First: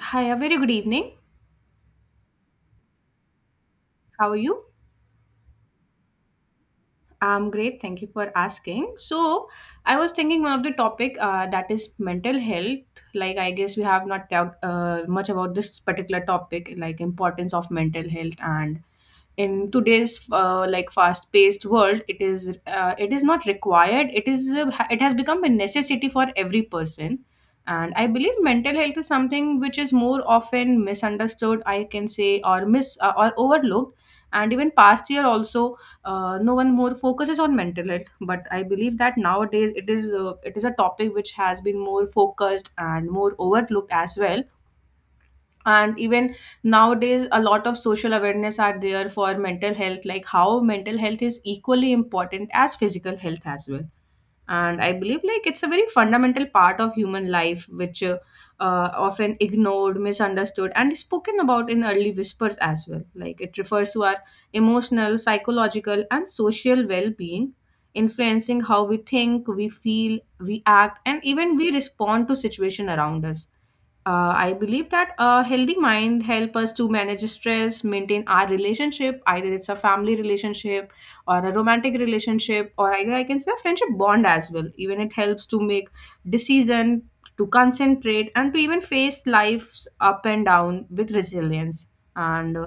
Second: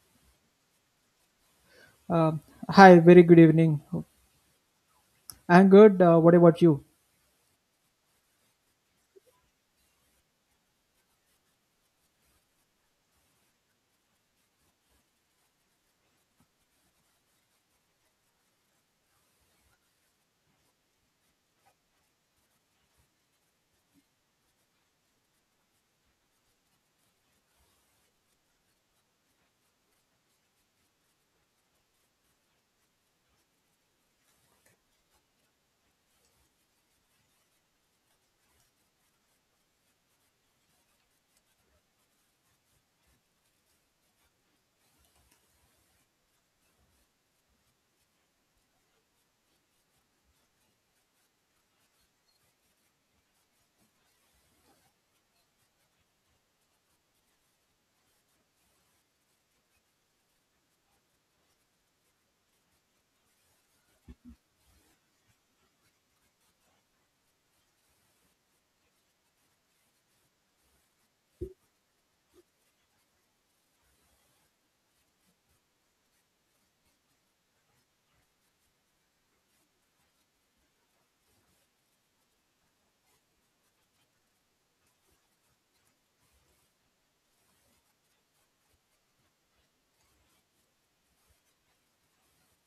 Hi, a very good evening. Um, Hi, very good evening. How are you? I'm good. What about you? I'm great. Thank you for asking. So, I was thinking one of the topic that is mental health. Like, I guess we have not talked much about this particular topic, like importance of mental health and in today's like fast paced world it is not required it has become a necessity for every person, and I believe mental health is something which is more often misunderstood, I can say, or miss or overlooked, and even past year also no one more focuses on mental health, but I believe that nowadays it is a topic which has been more focused and more overlooked as well. And even nowadays a lot of social awareness are there for mental health, like how mental health is equally important as physical health as well. And I believe, like, it's a very fundamental part of human life which often ignored, misunderstood, and is spoken about in early whispers as well. Like it refers to our emotional, psychological, and social well-being, influencing how we think, we feel, we act, and even we respond to situation around us. I believe that a healthy mind help us to manage stress, maintain our relationship, either it's a family relationship or a romantic relationship, or either I can say a friendship bond as well. Even it helps to make decision, to concentrate, and to even face life's up and down with resilience. And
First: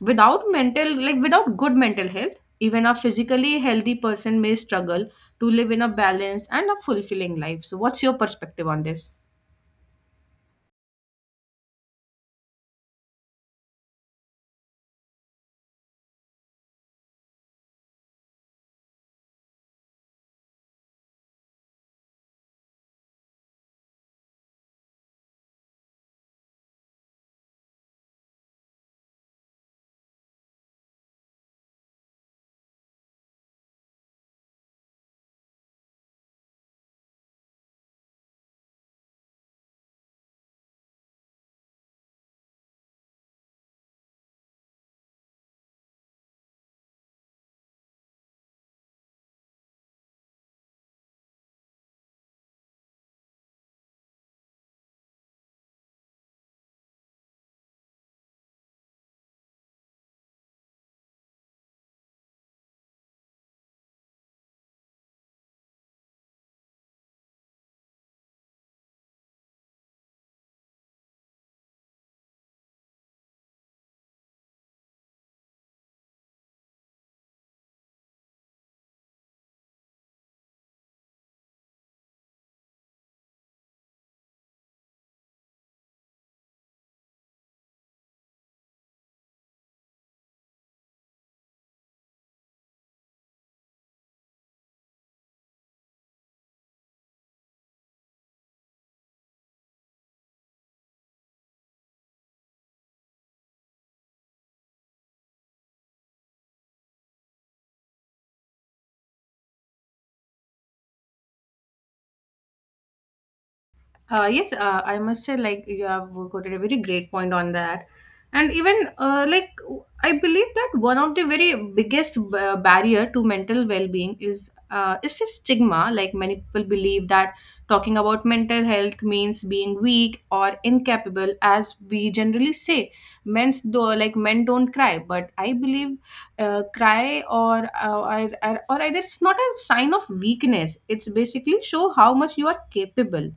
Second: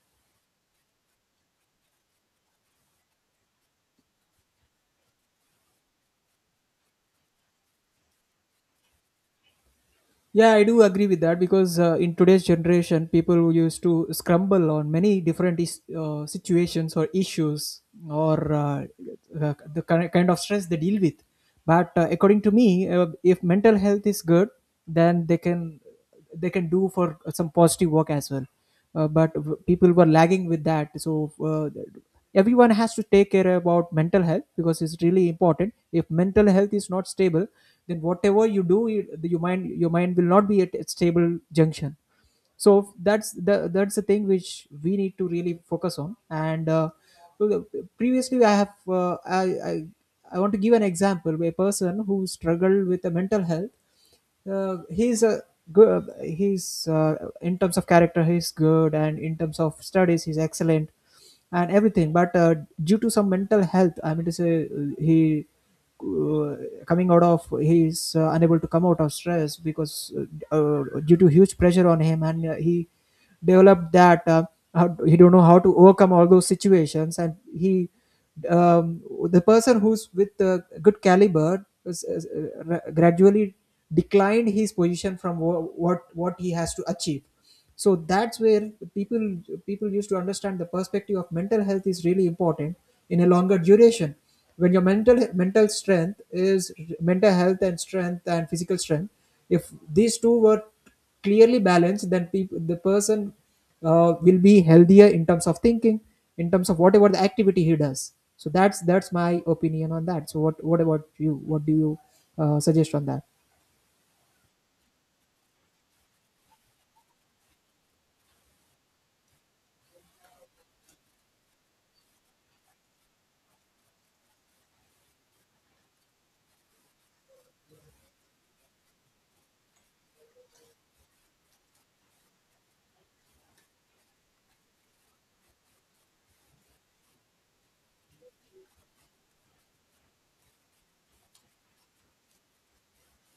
without mental like without good mental health, even a physically healthy person may struggle to live in a balanced and a fulfilling life. So what's your perspective on this? Yeah, I do agree with that because in today's generation, people used to scramble on many different situations or issues or the kind of stress they deal with. But according to me, if mental health is good, then they can do for some positive work as well, but people were lagging with that, so uh, everyone has to take care about mental health because it's really important. If mental health is not stable, then whatever you do, your mind will not be at a stable junction. So that's the thing which we need to really focus on. And so previously I have uh, I, I I want to give an example, a person who struggled with a mental health. He's a good he's in terms of character, he's good, and in terms of studies, he's excellent and everything. But due to some mental health, I mean to say, he uh, coming out of he's unable to come out of stress, because due to huge pressure on him, and he developed that. How, he don't know how to overcome all those situations, and he um, the person who's with a good caliber gradually declined his position from what he has to achieve. So that's where people used to understand the perspective of mental health is really important. In a longer duration, when your mental strength is, mental health and strength and physical strength, if these two were clearly balanced, then peop the person will be healthier in terms of thinking, in terms of whatever the activity he does. So that's my opinion on that. So what about you? What do you suggest on that? Yes, I must say, like, you have quoted a very great point on that. And even, like, I believe that one of the very biggest barrier to mental well-being is the stigma. Like, many people believe that talking about mental health means being weak or incapable, as we generally say. Men's though, like, men don't cry, but I believe cry or, or either it's not a sign of weakness. It's basically show how much you are capable.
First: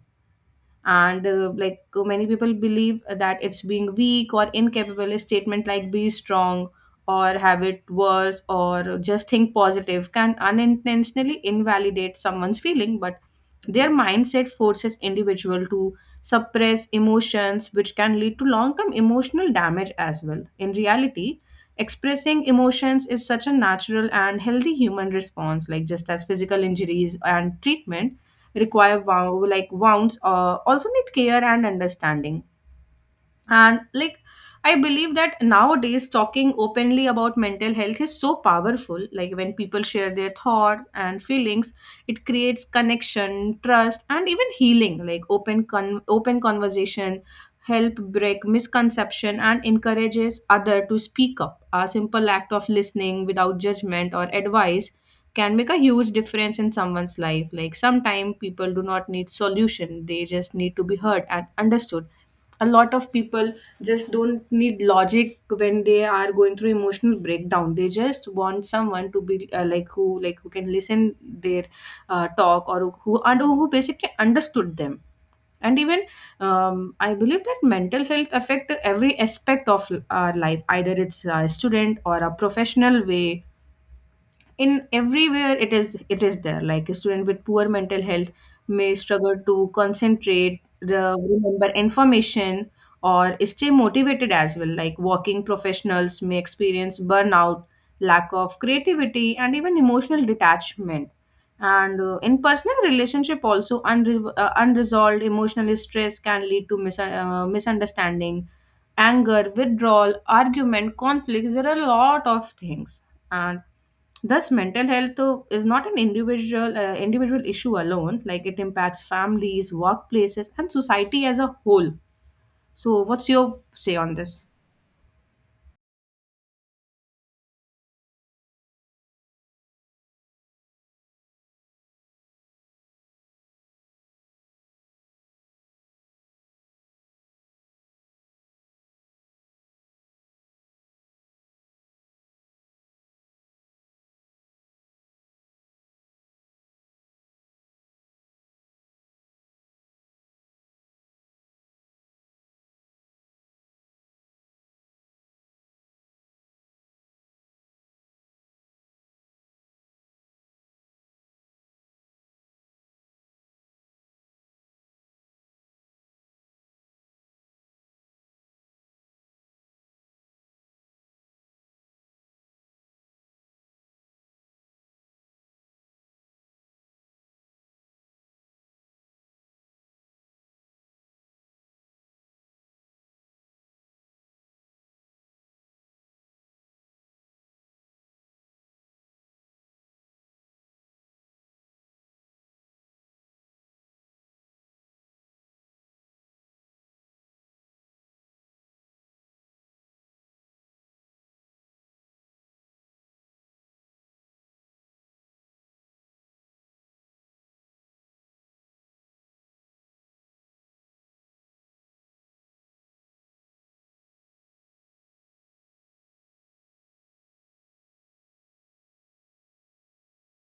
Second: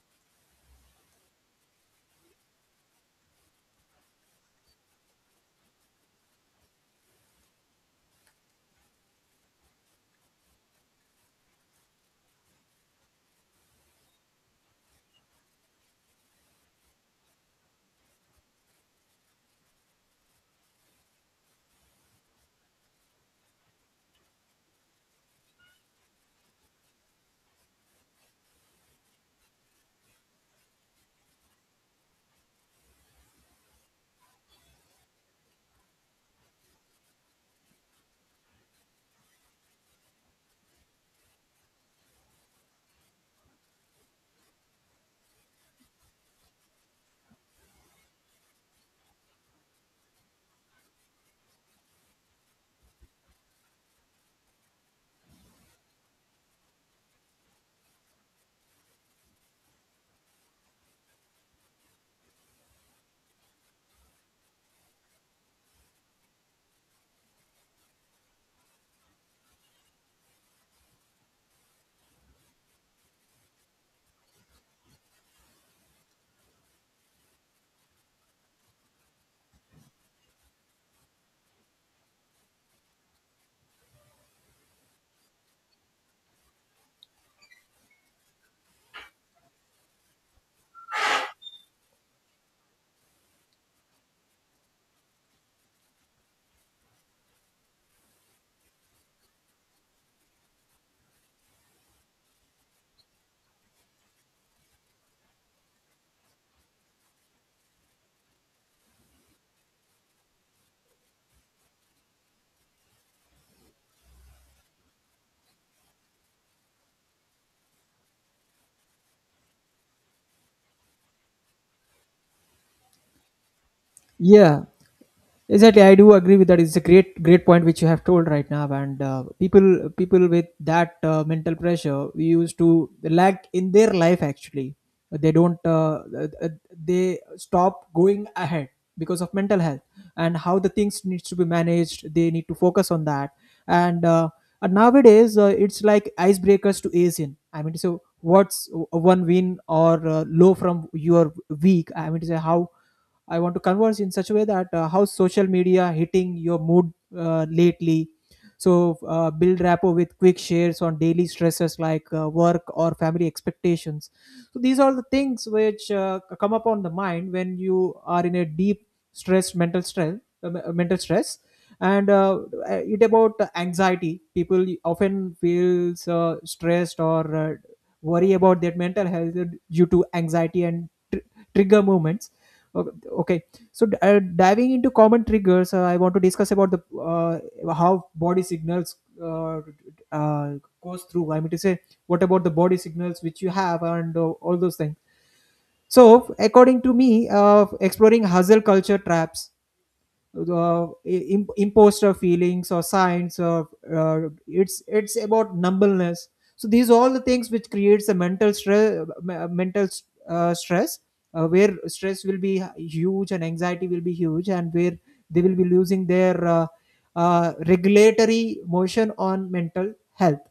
And like, many people believe that it's being weak or incapable, a statement like be strong or have it worse or just think positive can unintentionally invalidate someone's feeling. But their mindset forces individual to suppress emotions, which can lead to long term emotional damage as well. In reality, expressing emotions is such a natural and healthy human response, like just as physical injuries and treatment require. Wow, like wounds also need care and understanding. And like, I believe that nowadays talking openly about mental health is so powerful. Like when people share their thoughts and feelings, it creates connection, trust, and even healing. Like open conversation help break misconception and encourages other to speak up. A simple act of listening without judgment or advice can make a huge difference in someone's life. Like sometimes people do not need solution, they just need to be heard and understood. A lot of people just don't need logic when they are going through emotional breakdown. They just want someone to be like, who can listen their talk, or who and who basically understood them. And even, I believe that mental health affect every aspect of our life, either it's a student or a professional way. In everywhere it is there. Like a student with poor mental health may struggle to concentrate the, remember information, or stay motivated as well. Like working professionals may experience burnout, lack of creativity, and even emotional detachment. And in personal relationship also, unresolved emotional stress can lead to misunderstanding, anger, withdrawal, argument, conflicts. There are a lot of things. Thus, mental health though, is not an individual individual issue alone. Like it impacts families, workplaces, and society as a whole. So, what's your say on this? Yeah, exactly. I do agree with that. It's a great point which you have told right now. And people with that mental pressure, we used to lack in their life. Actually, they don't, they stop going ahead because of mental health, and how the things needs to be managed. They need to focus on that. And, uh, and nowadays, it's like icebreakers to ease in. I mean, so what's one win or low from your week? I mean to say, how I want to converse in such a way that how social media hitting your mood lately. So build rapport with quick shares on daily stresses like work or family expectations. So these are the things which come up on the mind when you are in a deep stress, mental stress, mental stress. And it about anxiety. People often feels stressed or worry about their mental health due to anxiety and trigger moments. Okay. So diving into common triggers, I want to discuss about the uh, how body signals uh, uh, goes through. I mean to say, what about the body signals which you have and all those things. So according to me, exploring hustle culture traps, imposed our feelings or science or uh, it's about numbness. So these are all the things which creates a mental stress, mental stress, where stress will be huge and anxiety will be huge, and where they will be losing their regulatory motion on mental health,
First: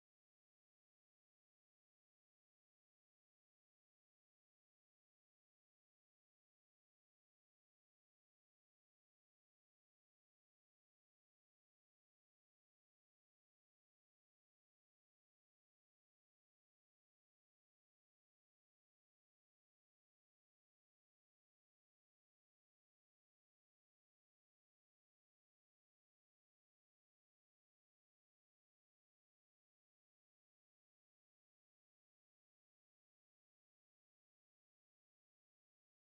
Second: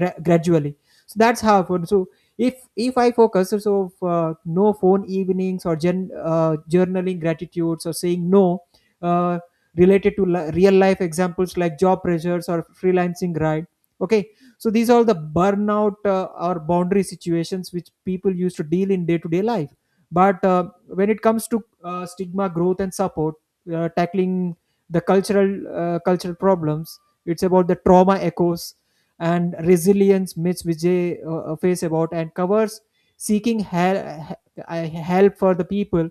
gradually. So that's how it works. So if I focus, so no phone evenings or journaling gratitudes or saying no, uh, related to real life examples like job pressures or freelancing, right? Okay. So these are the burnout or boundary situations which people used to deal in day to day life. But when it comes to stigma growth and support, tackling the cultural cultural problems, it's about the trauma echoes and resilience myths which they face about and covers, seeking help for the people.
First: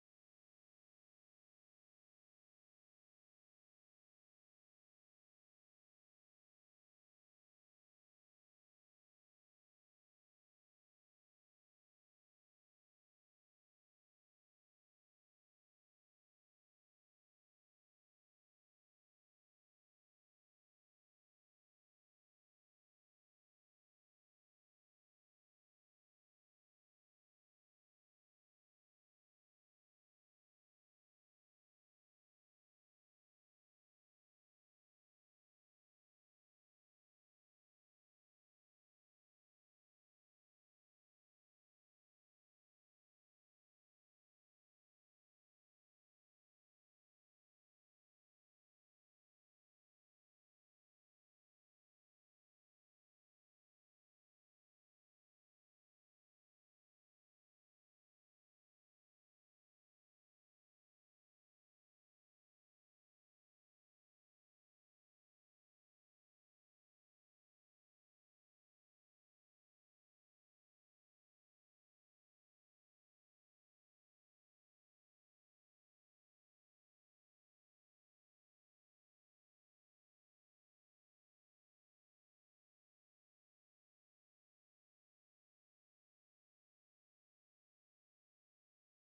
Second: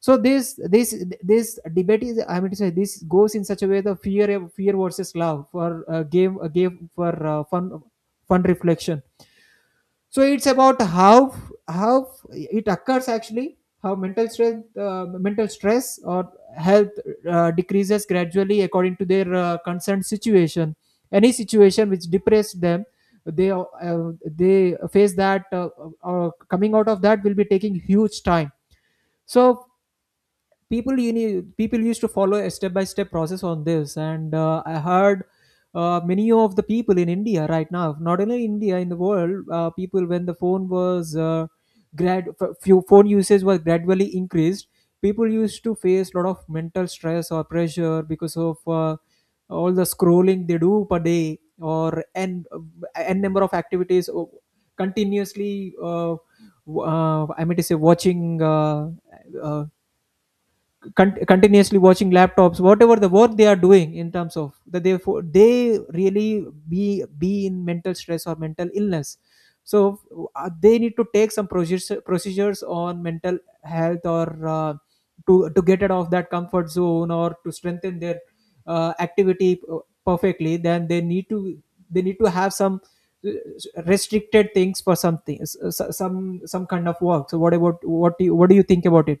So this debate is, I mean to say, this goes in such a way, the fear versus love, for game for fun reflection. So it's about how it occurs actually, how mental stress, mental stress or health decreases gradually according to their concerned situation. Any situation which depressed them, they uh, they face that. Coming out of that will be taking huge time. So people you need people used to follow a step by step process on this. And I heard many of the people in India right now, not only India, in the world, people when the phone was few phone usage was gradually increased, people used to face a lot of mental stress or pressure because of all the scrolling they do per day or n number of activities continuously, uh, I mean to say, watching uh, uh, continuously watching laptops, whatever the work they are doing in terms of that, they they really be in mental stress or mental illness. So they need to take some procedures on mental health or uh, to get out of that comfort zone, or to strengthen their activity perfectly. Then they need to have some uh, restricted things for something, some kind of work. So what about, what do you, what do you think about it?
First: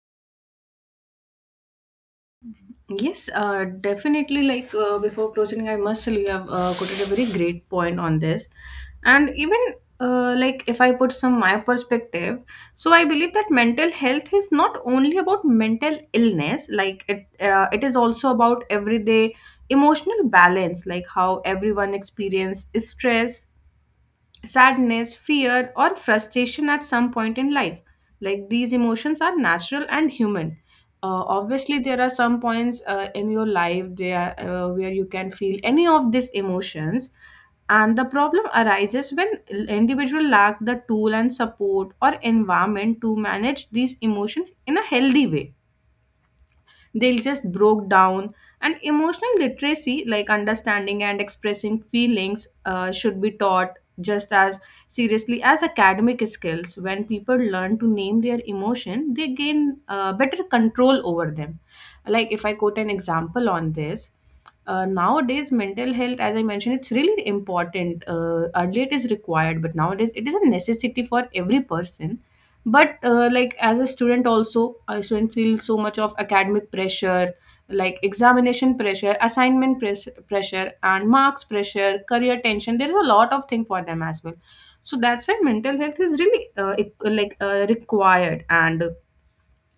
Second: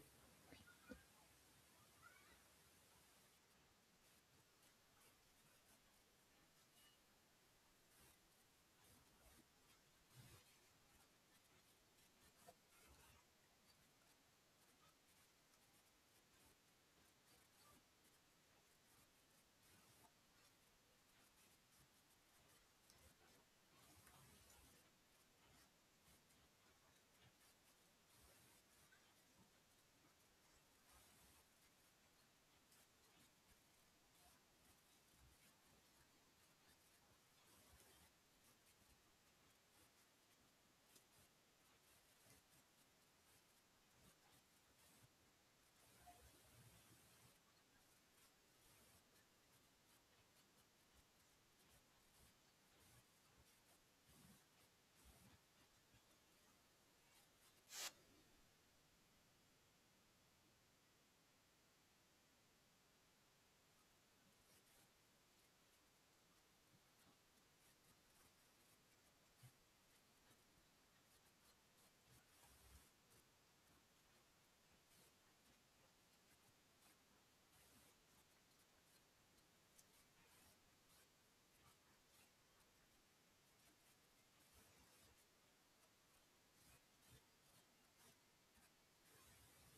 Yes, definitely. Like before proceeding, I must tell you have quoted a very great point on this, and even like, if I put some my perspective, so I believe that mental health is not only about mental illness. Like it, it is also about everyday emotional balance, like how everyone experience stress, sadness, fear, or frustration at some point in life. Like these emotions are natural and human. Obviously, there are some points in your life there where you can feel any of these emotions, and the problem arises when individual lack the tool and support or environment to manage these emotions in a healthy way. They just broke down. And emotional literacy, like understanding and expressing feelings, should be taught just as seriously as academic skills. When people learn to name their emotion, they gain better control over them. Like if I quote an example on this, nowadays mental health, as I mentioned, it's really important. Uh, earlier it is required, but nowadays it is a necessity for every person. But like as a student also, a student feels so much of academic pressure, like examination pressure, pressure, and marks pressure, career tension. There's a lot of thing for them as well. So that's why mental health is really like required. And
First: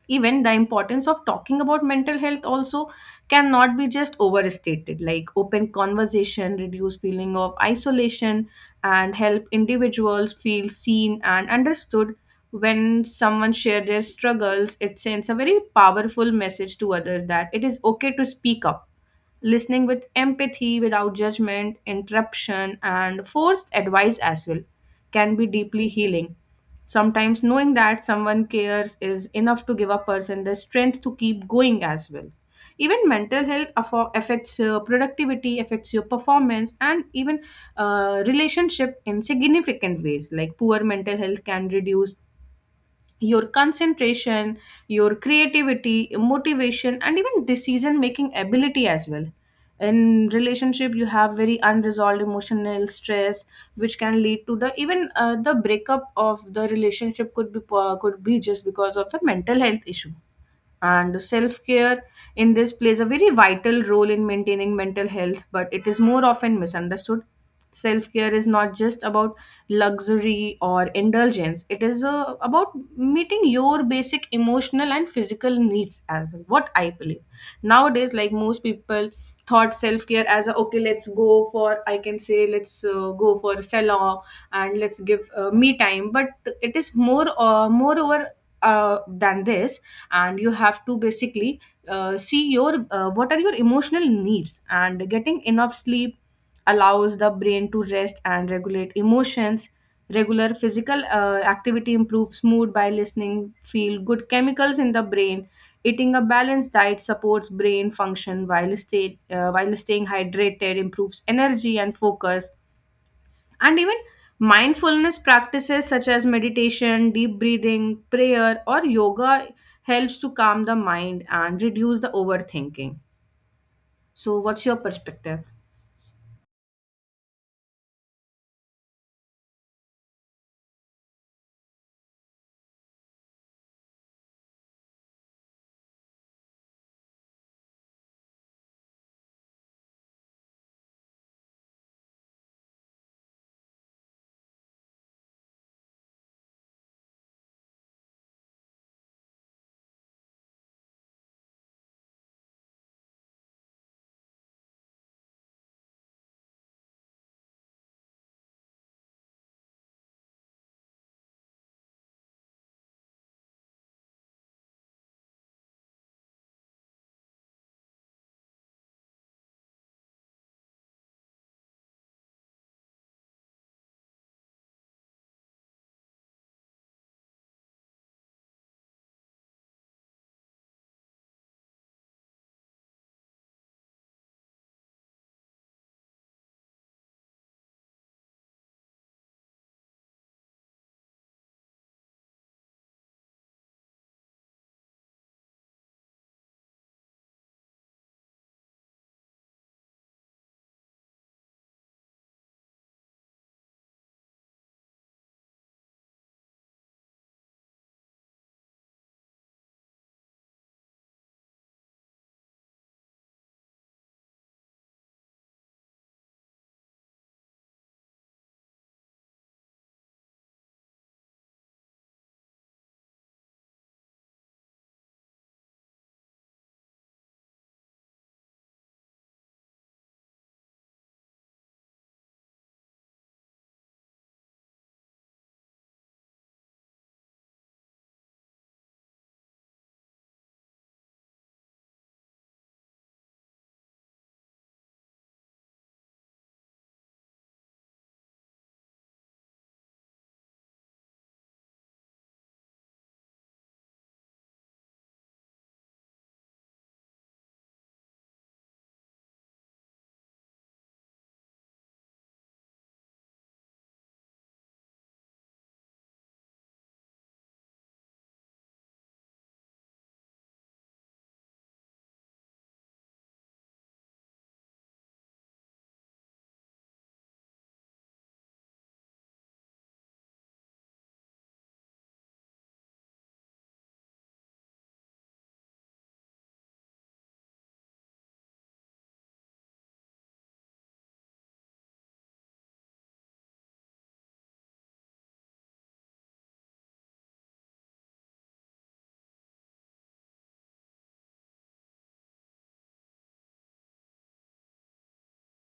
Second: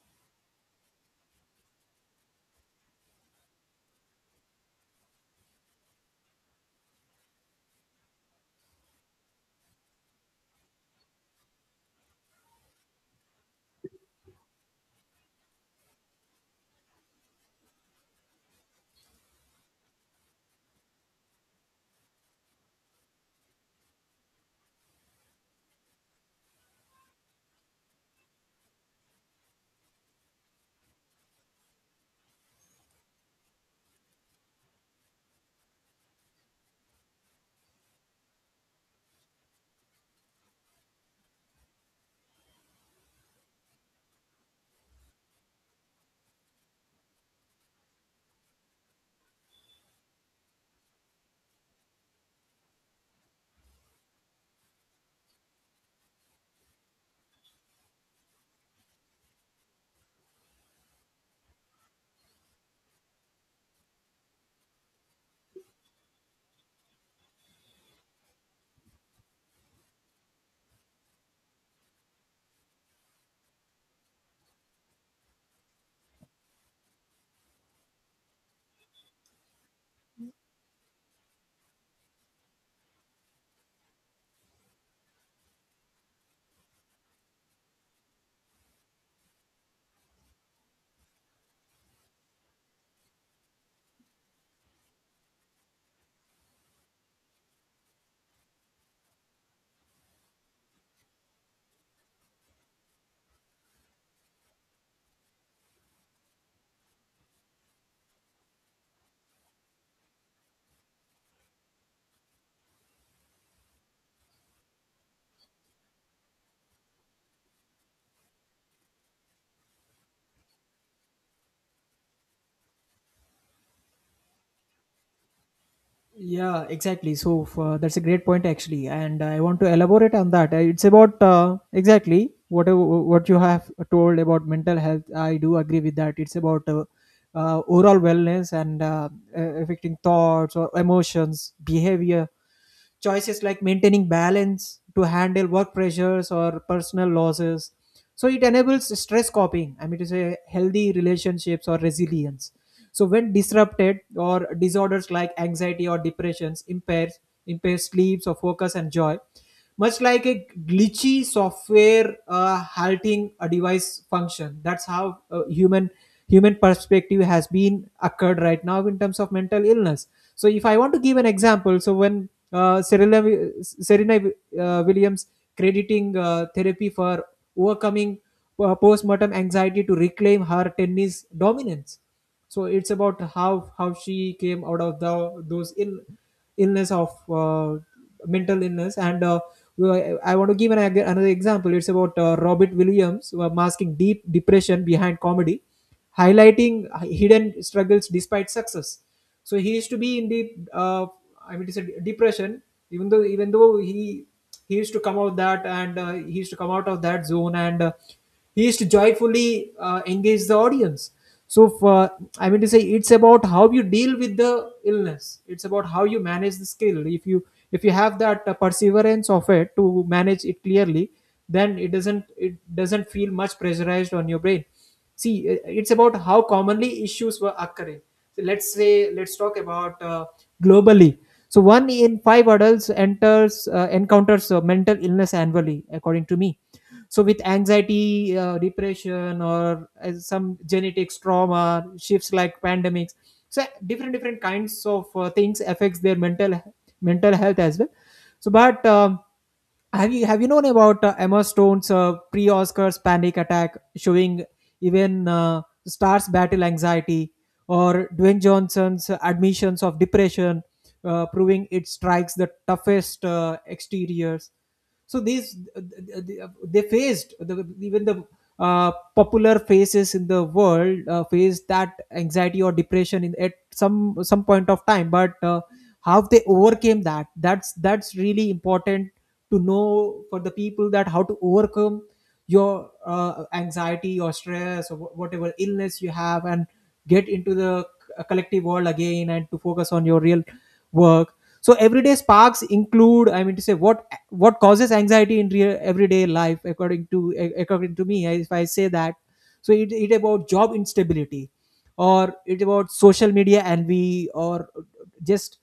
even the importance of talking about mental health also cannot be just overstated. Like open conversation reduce feeling of isolation and help individuals feel seen and understood. When someone share their struggles, it sends a very powerful message to others that it is okay to speak up. Listening with empathy, without judgment, interruption, and forced advice as well can be deeply healing. Sometimes knowing that someone cares is enough to give a person the strength to keep going as well. Even mental health affects your productivity, affects your performance, and even relationship in significant ways. Like poor mental health can reduce your concentration, your creativity, motivation, and even decision making ability as well. In relationship, you have very unresolved emotional stress, which can lead to the even the breakup of the relationship could be could be just because of the mental health issue. And self care in this plays a very vital role in maintaining mental health, but it is more often misunderstood. Self care is not just about luxury or indulgence. It is about meeting your basic emotional and physical needs as well. What I believe nowadays, like most people thought self care as a, okay, let's go for, I can say, let's go for a salon and let's give me time. But it is moreover than this. And you have to basically see your what are your emotional needs. And getting enough sleep allows the brain to rest and regulate emotions. Regular physical activity improves mood by listening feel good chemicals in the brain. Eating a balanced diet supports brain function, while while staying hydrated improves energy and focus. And even mindfulness practices such as meditation, deep breathing, prayer, or yoga helps to calm the mind and reduce the overthinking. So, what's your perspective? Yeah, exactly. So for, that's a great point actually, and I want to elaborate on that. It's about exactly whatever what you have told about mental health. I do agree with that. It's about overall wellness and affecting thoughts or emotions, behavior choices, like maintaining balance to handle work pressures or personal losses. So it enables stress coping, I mean to say, healthy relationships or resilience. So when disrupted, or disorders like anxiety or depressions impairs sleeps or focus and joy, much like a glitchy software halting a device function. That's how human perspective has been occurred right now in terms of mental illness. So if I want to give an example, so when Serena, Serena Williams crediting therapy for overcoming post-mortem anxiety to reclaim her tennis dominance. So it's about how she came out of the those in illness of mental illness. And I want to give another example. It's about Robert Williams, who are masking deep depression behind comedy, highlighting hidden struggles despite success. So he used to be in the I mean, it's a depression. Even though he used to come out that, and he used to come out of that zone, and he used to joyfully engage the audience. So for, I mean to say, it's about how you deal with the illness. It's about how you manage the skill. If you have that perseverance of it to manage it clearly, then it doesn't feel much pressurized on your brain. See, it's about how commonly issues were occurring. So let's say, let's talk about globally. So one in five adults enters encounters mental illness annually, according to me. So with anxiety, depression, or some genetics trauma shifts like pandemics. So different kinds of things affects their mental health as well. So but have you known about Emma Stone's pre-Oscars panic attack, showing even stars battle anxiety, or Dwayne Johnson's admissions of depression, proving it strikes the toughest exteriors. So these, they faced the, even the popular faces in the world faced that anxiety or depression in at some point of time, but. How they overcame that's really important to know for the people that how to overcome your anxiety or stress or whatever illness you have and get into the collective world again and to focus on your real work. So everyday sparks include, I mean to say what causes anxiety in real everyday life, according to me, if I say that, so it about job instability, or it about social media envy, or just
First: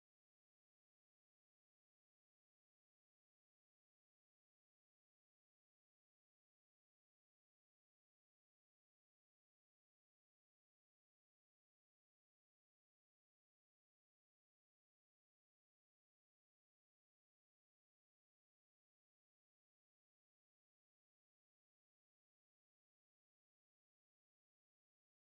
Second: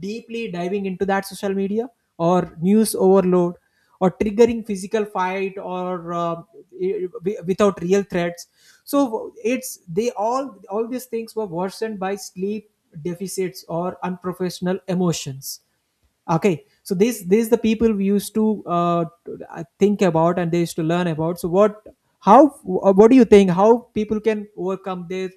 deeply diving into that social media, or news overload, or triggering physical fight or without real threats. So it's they all these things were worsened by sleep deficits or unprofessional emotions. Okay, so these the people we used to think about and they used to learn about. So what, how, what do you think how people can overcome their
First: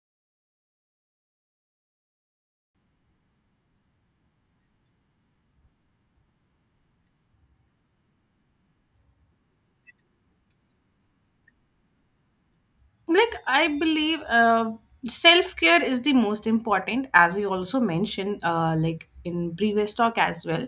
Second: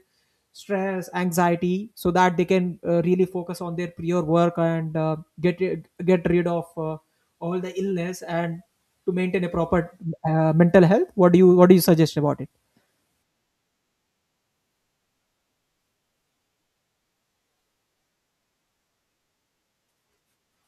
stress anxiety so that they can really focus on their prior work and get rid of all the illness and to maintain a proper mental health? What do you suggest about it? Like I believe, self-care is the most important, as you also mentioned, like in previous talk as well.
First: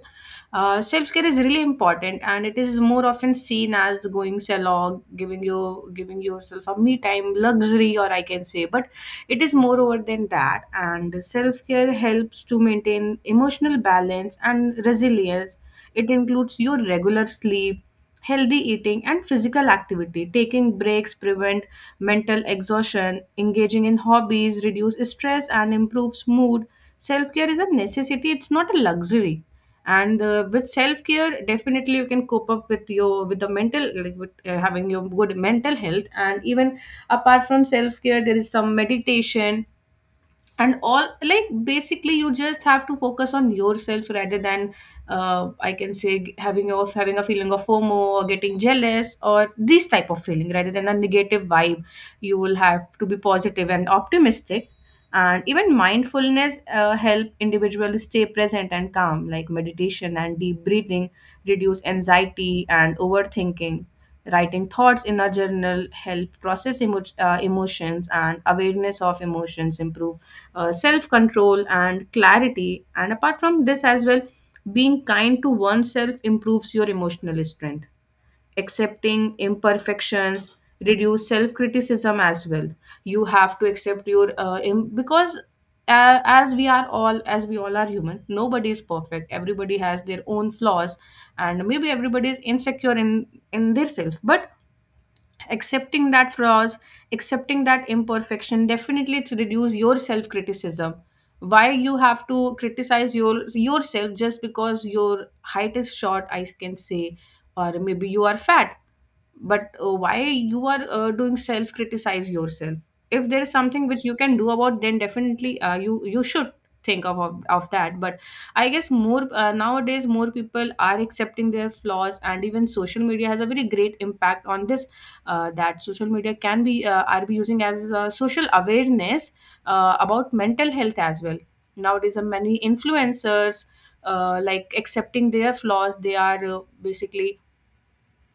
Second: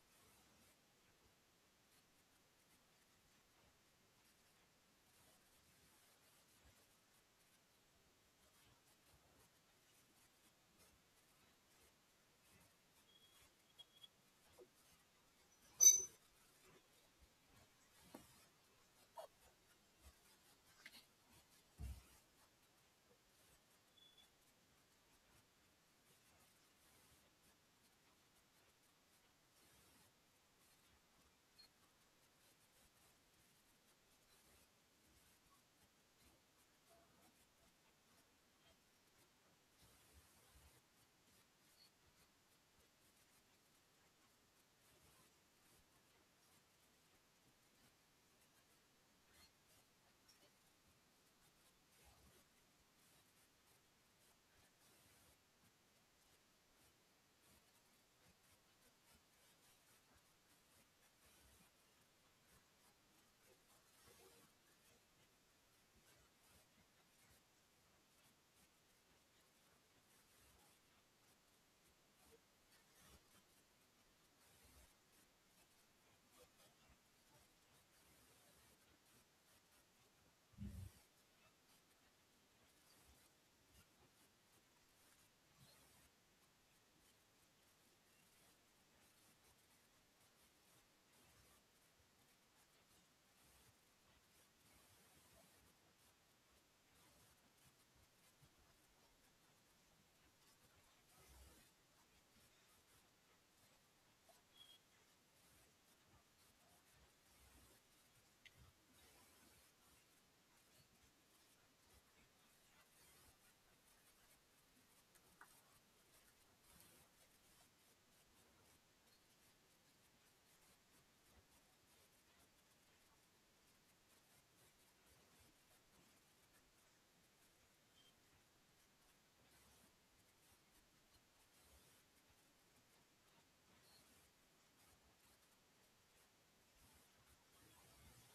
Uh, self-care is really important, and it is more often seen as going salon, giving yourself a me time luxury, or I can say. But it is more over than that, and self-care helps to maintain emotional balance and resilience. It includes your regular sleep, healthy eating, and physical activity. Taking breaks prevent mental exhaustion. Engaging in hobbies reduces stress and improves mood. Self care is a necessity, it's not a luxury. And with self care, definitely you can cope up with your, with the mental, like with having your good mental health. And even apart from self care, there is some meditation and all. Like basically you just have to focus on yourself rather than, I can say, having of having a feeling of FOMO or getting jealous or this type of feeling. Rather than a negative vibe, you will have to be positive and optimistic. And even mindfulness help individuals stay present and calm, like meditation and deep breathing reduce anxiety and overthinking. Writing thoughts in a journal help process emotions, and awareness of emotions improve self control and clarity. And apart from this, as well, being kind to oneself improves your emotional strength. Accepting imperfections reduce self criticism as well. You have to accept your because as we all are human. Nobody is perfect. Everybody has their own flaws, and maybe everybody is insecure in their self. But accepting that flaws, accepting that imperfection, definitely it's reduce your self criticism. Why you have to criticize your yourself just because your height is short, I can say, or maybe you are fat. But why you are doing self criticize yourself? If there is something which you can do about, then definitely you should think of that. But I guess more nowadays more people are accepting their flaws, and even social media has a very great impact on this. That social media can be are be using as a social awareness about mental health as well. Nowadays many influencers, like, accepting their flaws, they are basically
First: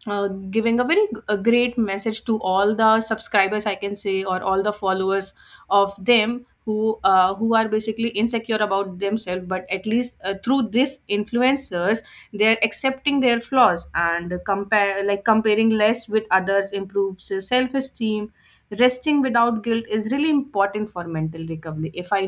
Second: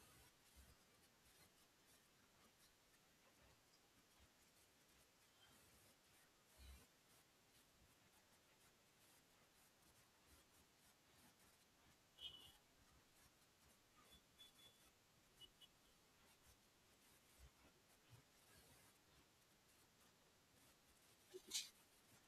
giving a a great message to all the subscribers, I can say, or all the followers of them who are basically insecure about themselves. But at least through this influencers they're accepting their flaws, and compare, like, comparing less with others improves self-esteem. Resting without guilt is really important for mental recovery. If I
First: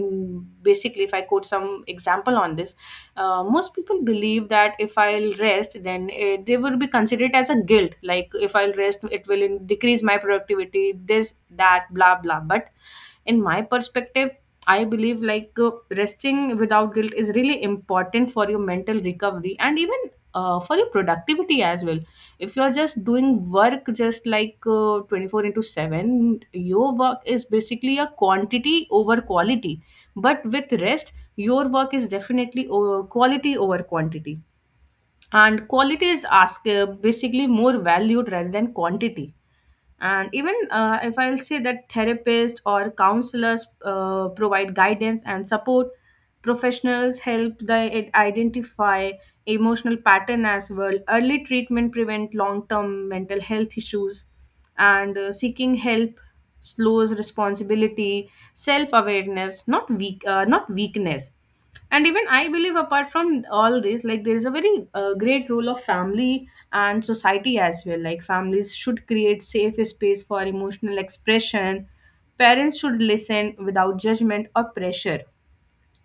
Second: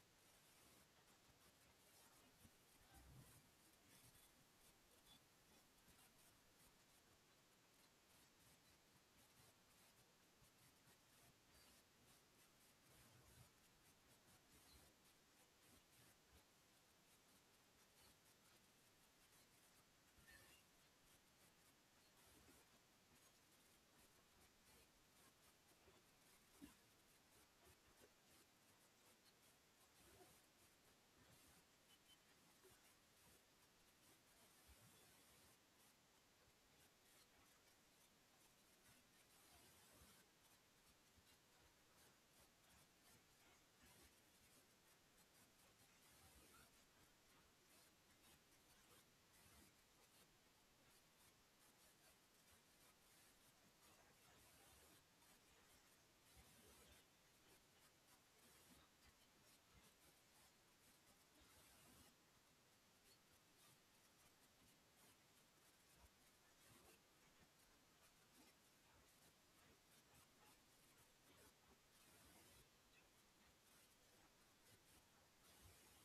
basically, if I quote some example on this, most people believe that if I'll rest, then they would be considered as a guilt. Like, if I'll rest, it will decrease my productivity, this, that, blah, blah. But in my perspective, I believe like resting without guilt is really important for your mental recovery, and even for your productivity as well. If you're just doing work just like 24 into 7, your work is basically a quantity over quality. But with rest your work is definitely quality over quantity, and quality is ask, basically, more valued rather than quantity. And even if I'll say that therapists or counselors provide guidance and support, professionals help the it identify emotional pattern as well. Early treatment prevent long term mental health issues, and seeking help slows responsibility, self awareness, not weak, not weakness. And even I believe, apart from all this, like, there is a very great role of family and society as well. Like, families should create safe space for emotional expression. Parents should listen without judgment or pressure.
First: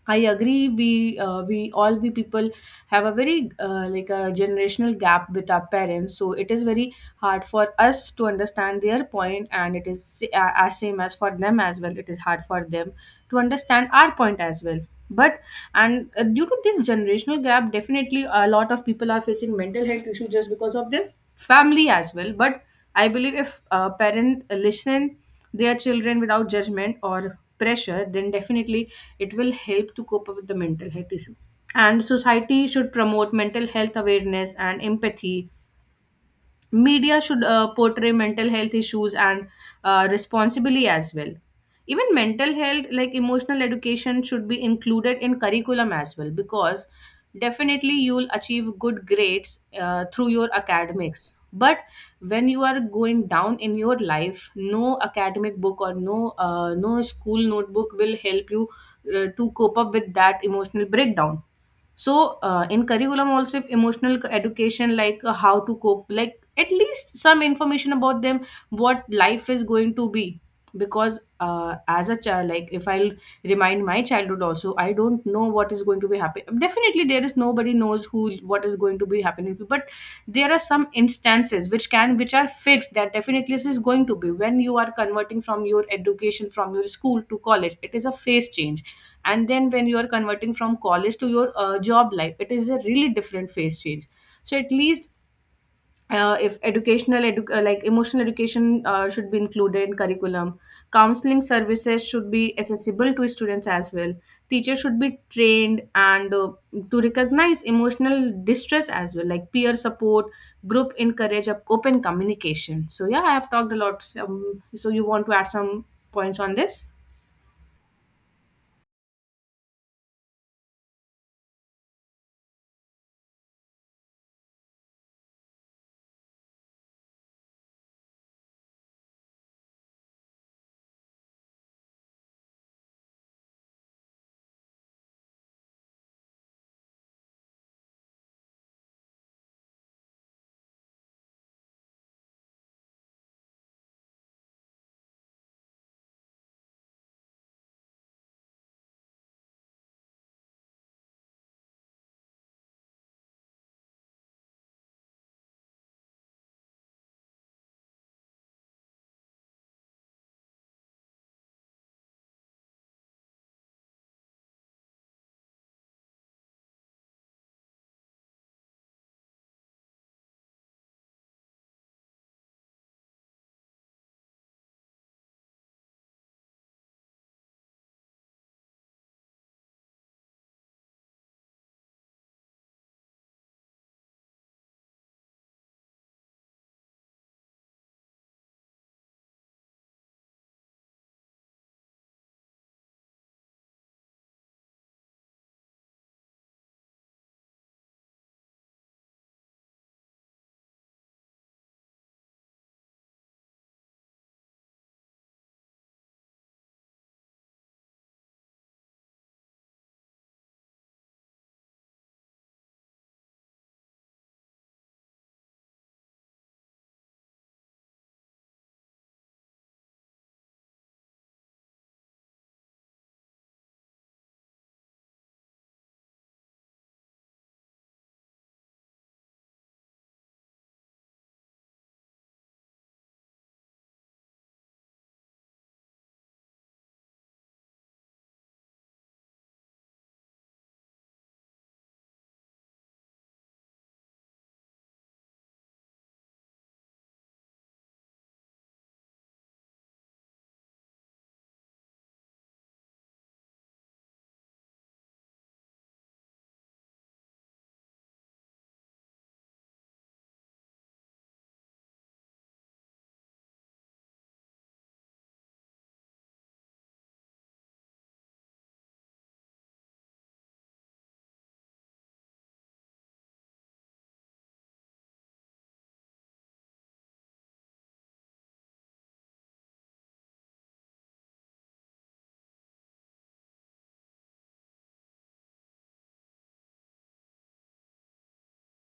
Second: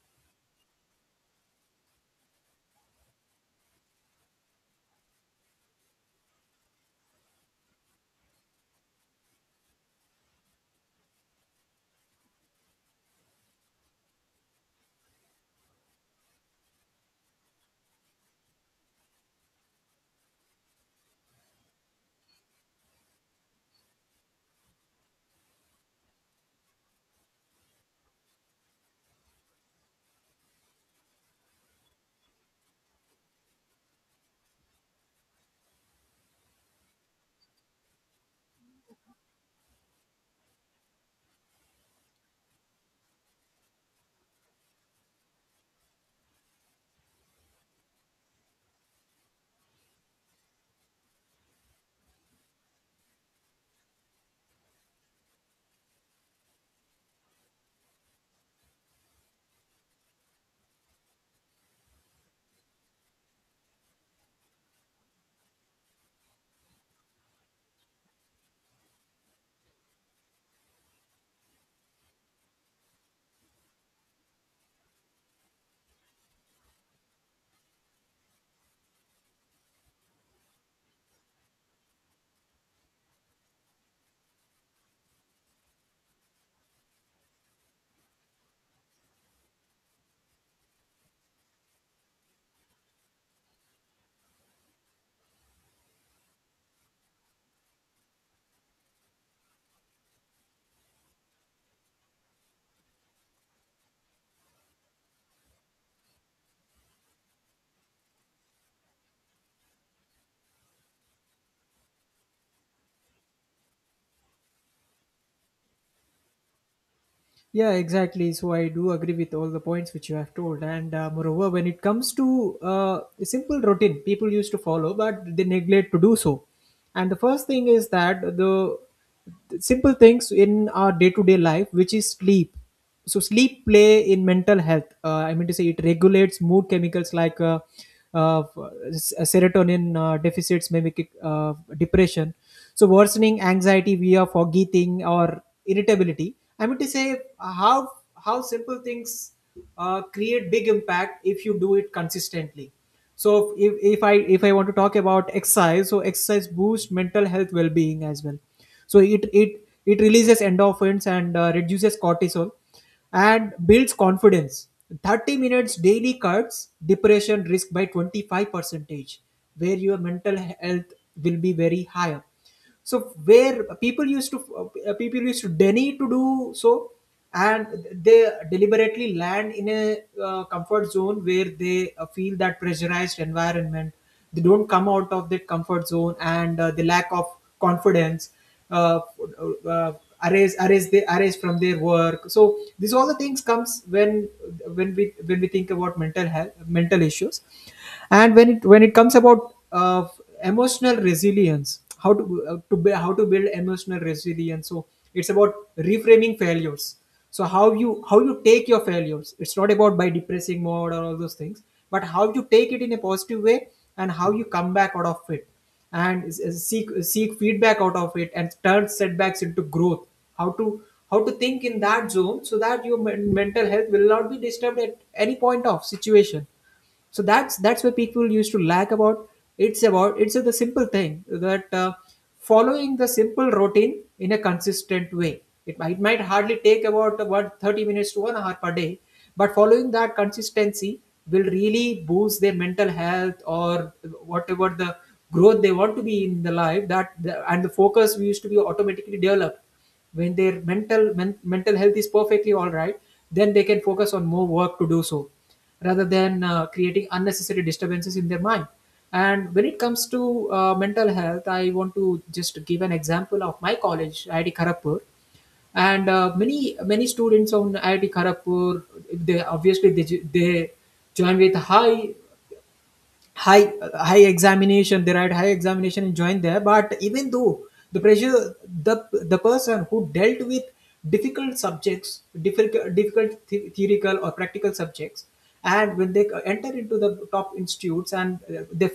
I agree. We all we people have a very like a generational gap with our parents, so it is very hard for us to understand their point, and it is as same as for them as well. It is hard for them to understand our point as well. But and due to this generational gap, definitely a lot of people are facing mental health issues just because of their family as well. But I believe if a parent listen their children without judgment or pressure, then definitely it will help to cope up with the mental health issue. And society should promote mental health awareness and empathy. Media should portray mental health issues and responsibly as well. Even mental health, like emotional education, should be included in curriculum as well, because definitely you'll achieve good grades through your academics. But when you are going down in your life, no academic book or no school notebook will help you to cope up with that emotional breakdown. So, in curriculum also, if emotional education, like, how to cope, like, at least some information about them, what life is going to be. Because as a child, like, if I'll remind my childhood also, I don't know what is going to be happening. Definitely, there is nobody knows who what is going to be happening. But there are some instances which can, which are fixed, that definitely this is going to be when you are converting from your education, from your school to college. It is a phase change. And then when you are converting from college to your job life, it is a really different phase change. So at least if educational like emotional education should be included in curriculum. Counseling services should be accessible to students as well. Teachers should be trained and to recognize emotional distress as well. Like, peer support group encourage open communication. So yeah, I have talked a lot. So you want to add some points on this? Yeah, exactly. So I do agree with all the points which you have told. And moreover, when it comes to a simple routine, people used to follow, but they neglect to do so. And the first thing is that the simple things in our day to day life, which is sleep. So sleep play in mental health, I mean to say it regulates mood chemicals like uh, serotonin deficits may make it, depression, so worsening anxiety via forgetting or irritability. I mean to say How simple things create big impact if you do it consistently. So if I want to talk about exercise, so exercise boosts mental health well-being as well. So it it releases endorphins and reduces cortisol and builds confidence. 30 minutes daily cuts depression risk by 25 percentage, where your mental health will be very higher. So where people used to deny to do so, and they deliberately land in a comfort zone where they feel that pressurized environment. They don't come out of that comfort zone, and the lack of confidence, uh, uh, arrays arrays they arrays from their work. So these all the things comes when when we think about mental health, mental issues. And when it comes about emotional resilience, how to how to build emotional resilience. So it's about reframing failures. So how you take your failures, it's not about by depressing mode or all those things, but how you take it in a positive way and how you come back out of it and seek feedback out of it and turn setbacks into growth. How to think in that zone so that your mental health will not be disturbed at any point of situation. So that's where people used to lack about. It's about, it's the simple thing that following the simple routine in a consistent way, it might hardly take about 30 minutes to 1 hour per day. But following that consistency will really boost their mental health or whatever the growth they want to be in the life, that the, and the focus we used to be automatically developed when their mental health is perfectly all right, then they can focus on more work to do so, rather than creating unnecessary disturbances in their mind. And when it comes to mental health, I want to just give an example of my college, IIT Kharagpur. And many students on IIT Kharagpur, they obviously they join with high examination, they write high examination and join there. But even though the pressure, the the person who dealt with difficult subjects, difficult theoretical or practical subjects. And when they enter into the top institutes and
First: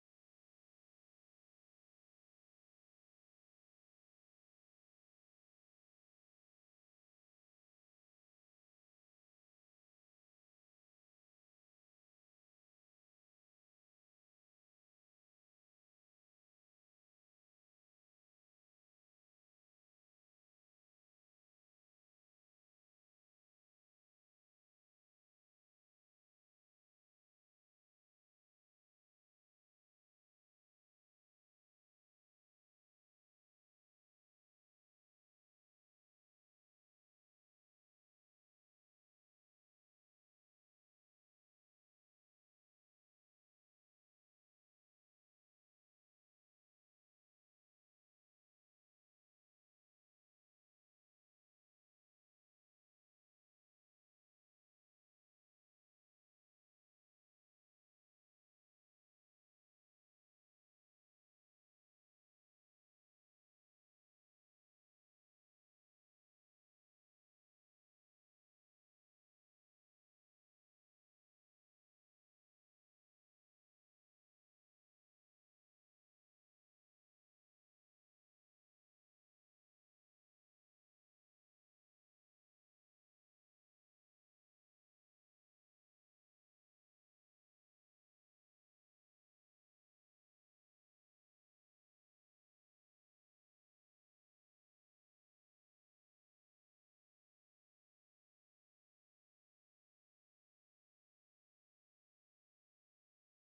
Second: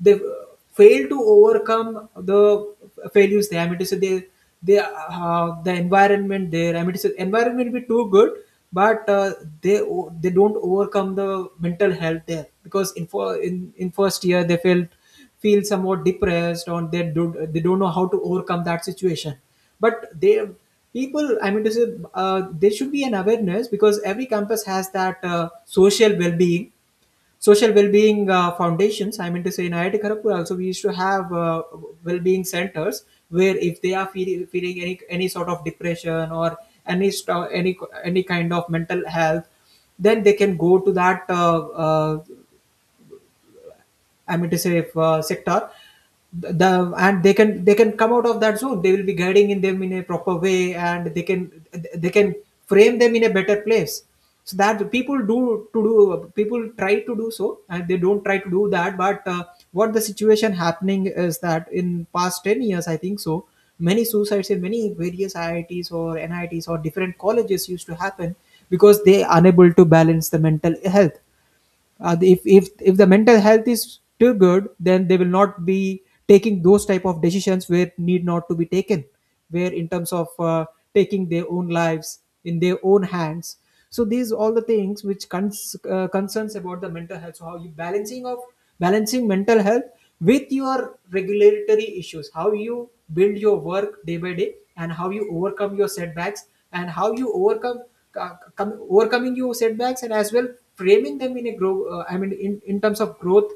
they fail to overcome the failures there. I mean to say, they the environment there. I mean to say, environment will be too good, but they don't overcome the mental health there, because in first year they felt feel somewhat depressed, or they don't, they don't know how to overcome that situation. But they people, I mean to say, there should be an awareness, because every campus has that social well being, social well-being foundations. I mean to say, in IIT Kharagpur also we used to have well-being centers, where if they are feeling any sort of depression or any st- any any kind of mental health, then they can go to that I mean to say, sector, the and they can, they can come out of that zone. They will be guiding in them in a proper way, and they can they can frame them in a better place. So that the people do to do, people try to do so, and they don't try to do that. But what the situation happening is that in past 10 years, I think so, many suicides in many various IITs or NITs or different colleges used to happen, because they are unable to balance the mental health. If the mental health is too good, then they will not be taking those type of decisions where need not to be taken, where in terms of taking their own lives in their own hands. So these all the things which concerns about the mental health. So how you balancing of balancing mental health with your regulatory issues, how you build your work day by day, and how you overcome your setbacks, and how you overcome overcoming your setbacks and as well framing them in a grow I mean in terms of growth,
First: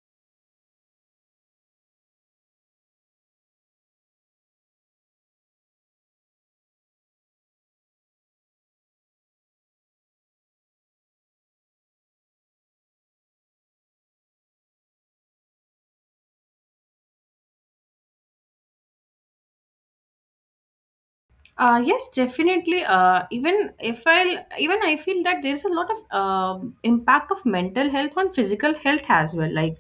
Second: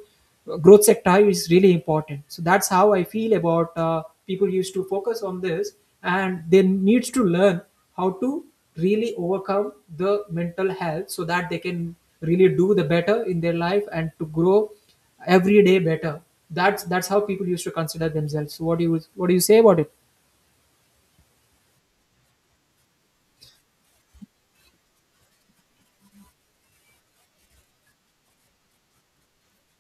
growth sector is really important. So that's how I feel about, people used to focus on this, and they needs to learn how to really overcome the mental health so that they can really do the better in their life and to grow every day better. That's how people used to consider themselves. So what do you say about it? Yes, definitely. Even if I, even I feel that there is a lot of impact of mental health on physical health as well. Like,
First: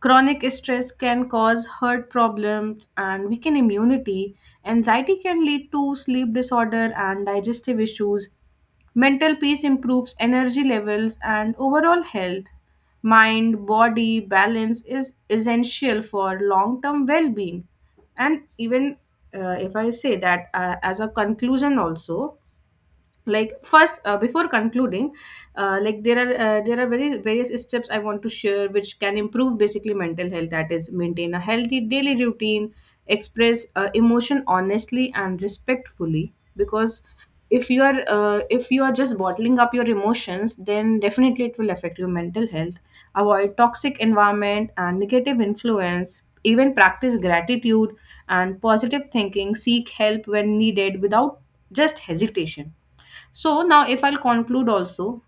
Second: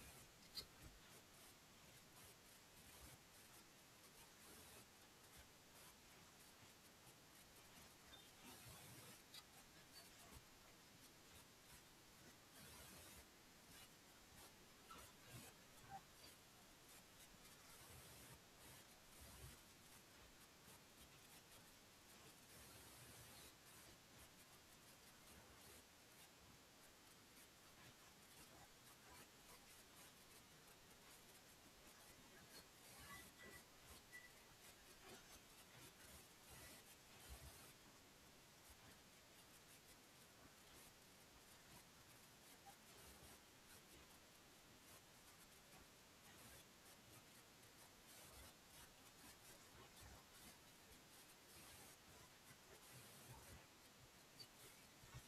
chronic stress can cause heart problems and weaken immunity. Anxiety can lead to sleep disorder and digestive issues. Mental peace improves energy levels and overall health. Mind body balance is essential for long term well being. And even if I say that, as a conclusion, also, like, first before concluding, like, there are very various steps I want to share which can improve basically mental health. That is, maintain a healthy daily routine, express emotion honestly and respectfully, because if you are just bottling up your emotions, then definitely it will affect your mental health. Avoid toxic environment and negative influence, even practice gratitude and positive thinking, seek help when needed without just hesitation. So now, if I'll conclude also,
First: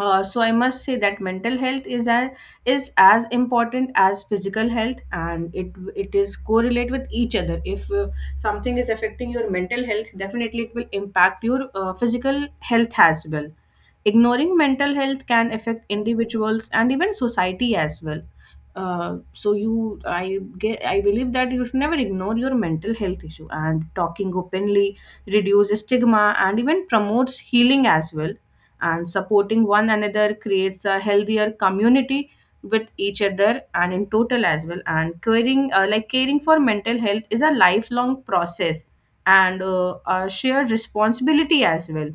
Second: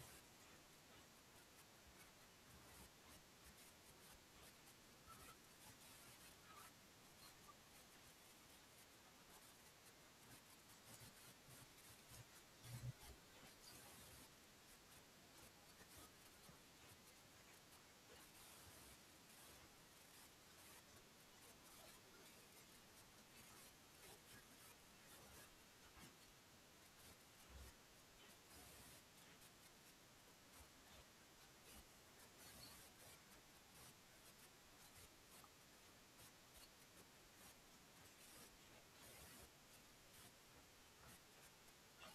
so I must say that mental health is a, is as important as physical health, and it is correlate with each other. If something is affecting your mental health, definitely it will impact your physical health as well. Ignoring mental health can affect individuals and even society as well. So you, I get, I believe that you should never ignore your mental health issue, and talking openly reduces stigma and even promotes healing as well, and supporting one another creates a healthier community with each other and in total as well. And caring, like, caring for mental health is a lifelong process, and a shared responsibility as well.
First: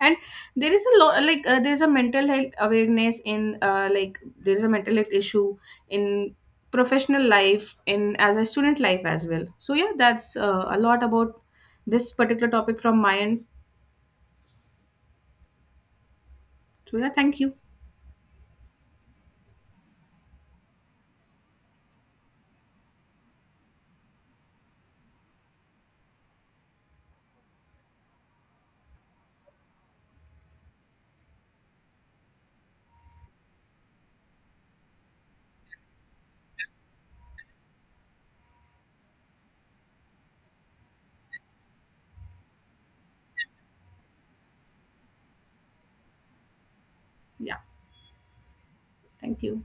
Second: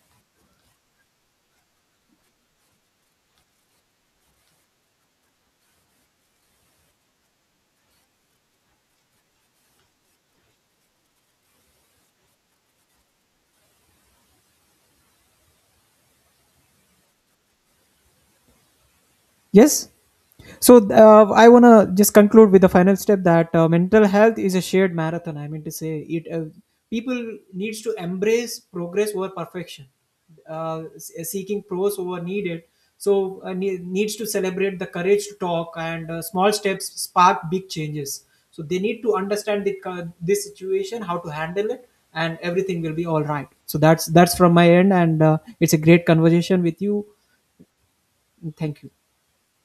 And there is a lot, like, there's a mental health awareness in, like, there's a mental health issue in professional life, in as a student life as well. So yeah, that's a lot about this particular topic from my end. So yeah, thank you. Yes. So I want to just conclude with the final step that mental health is a shared marathon. I mean to say, it people needs to embrace progress over perfection, seeking pros over needed. So needs to celebrate the courage to talk, and small steps spark big changes. So they need to understand the, this situation, how to handle it, and everything will be all right. So that's from my end, and it's a great conversation with you. Yeah, Thank you. thank you.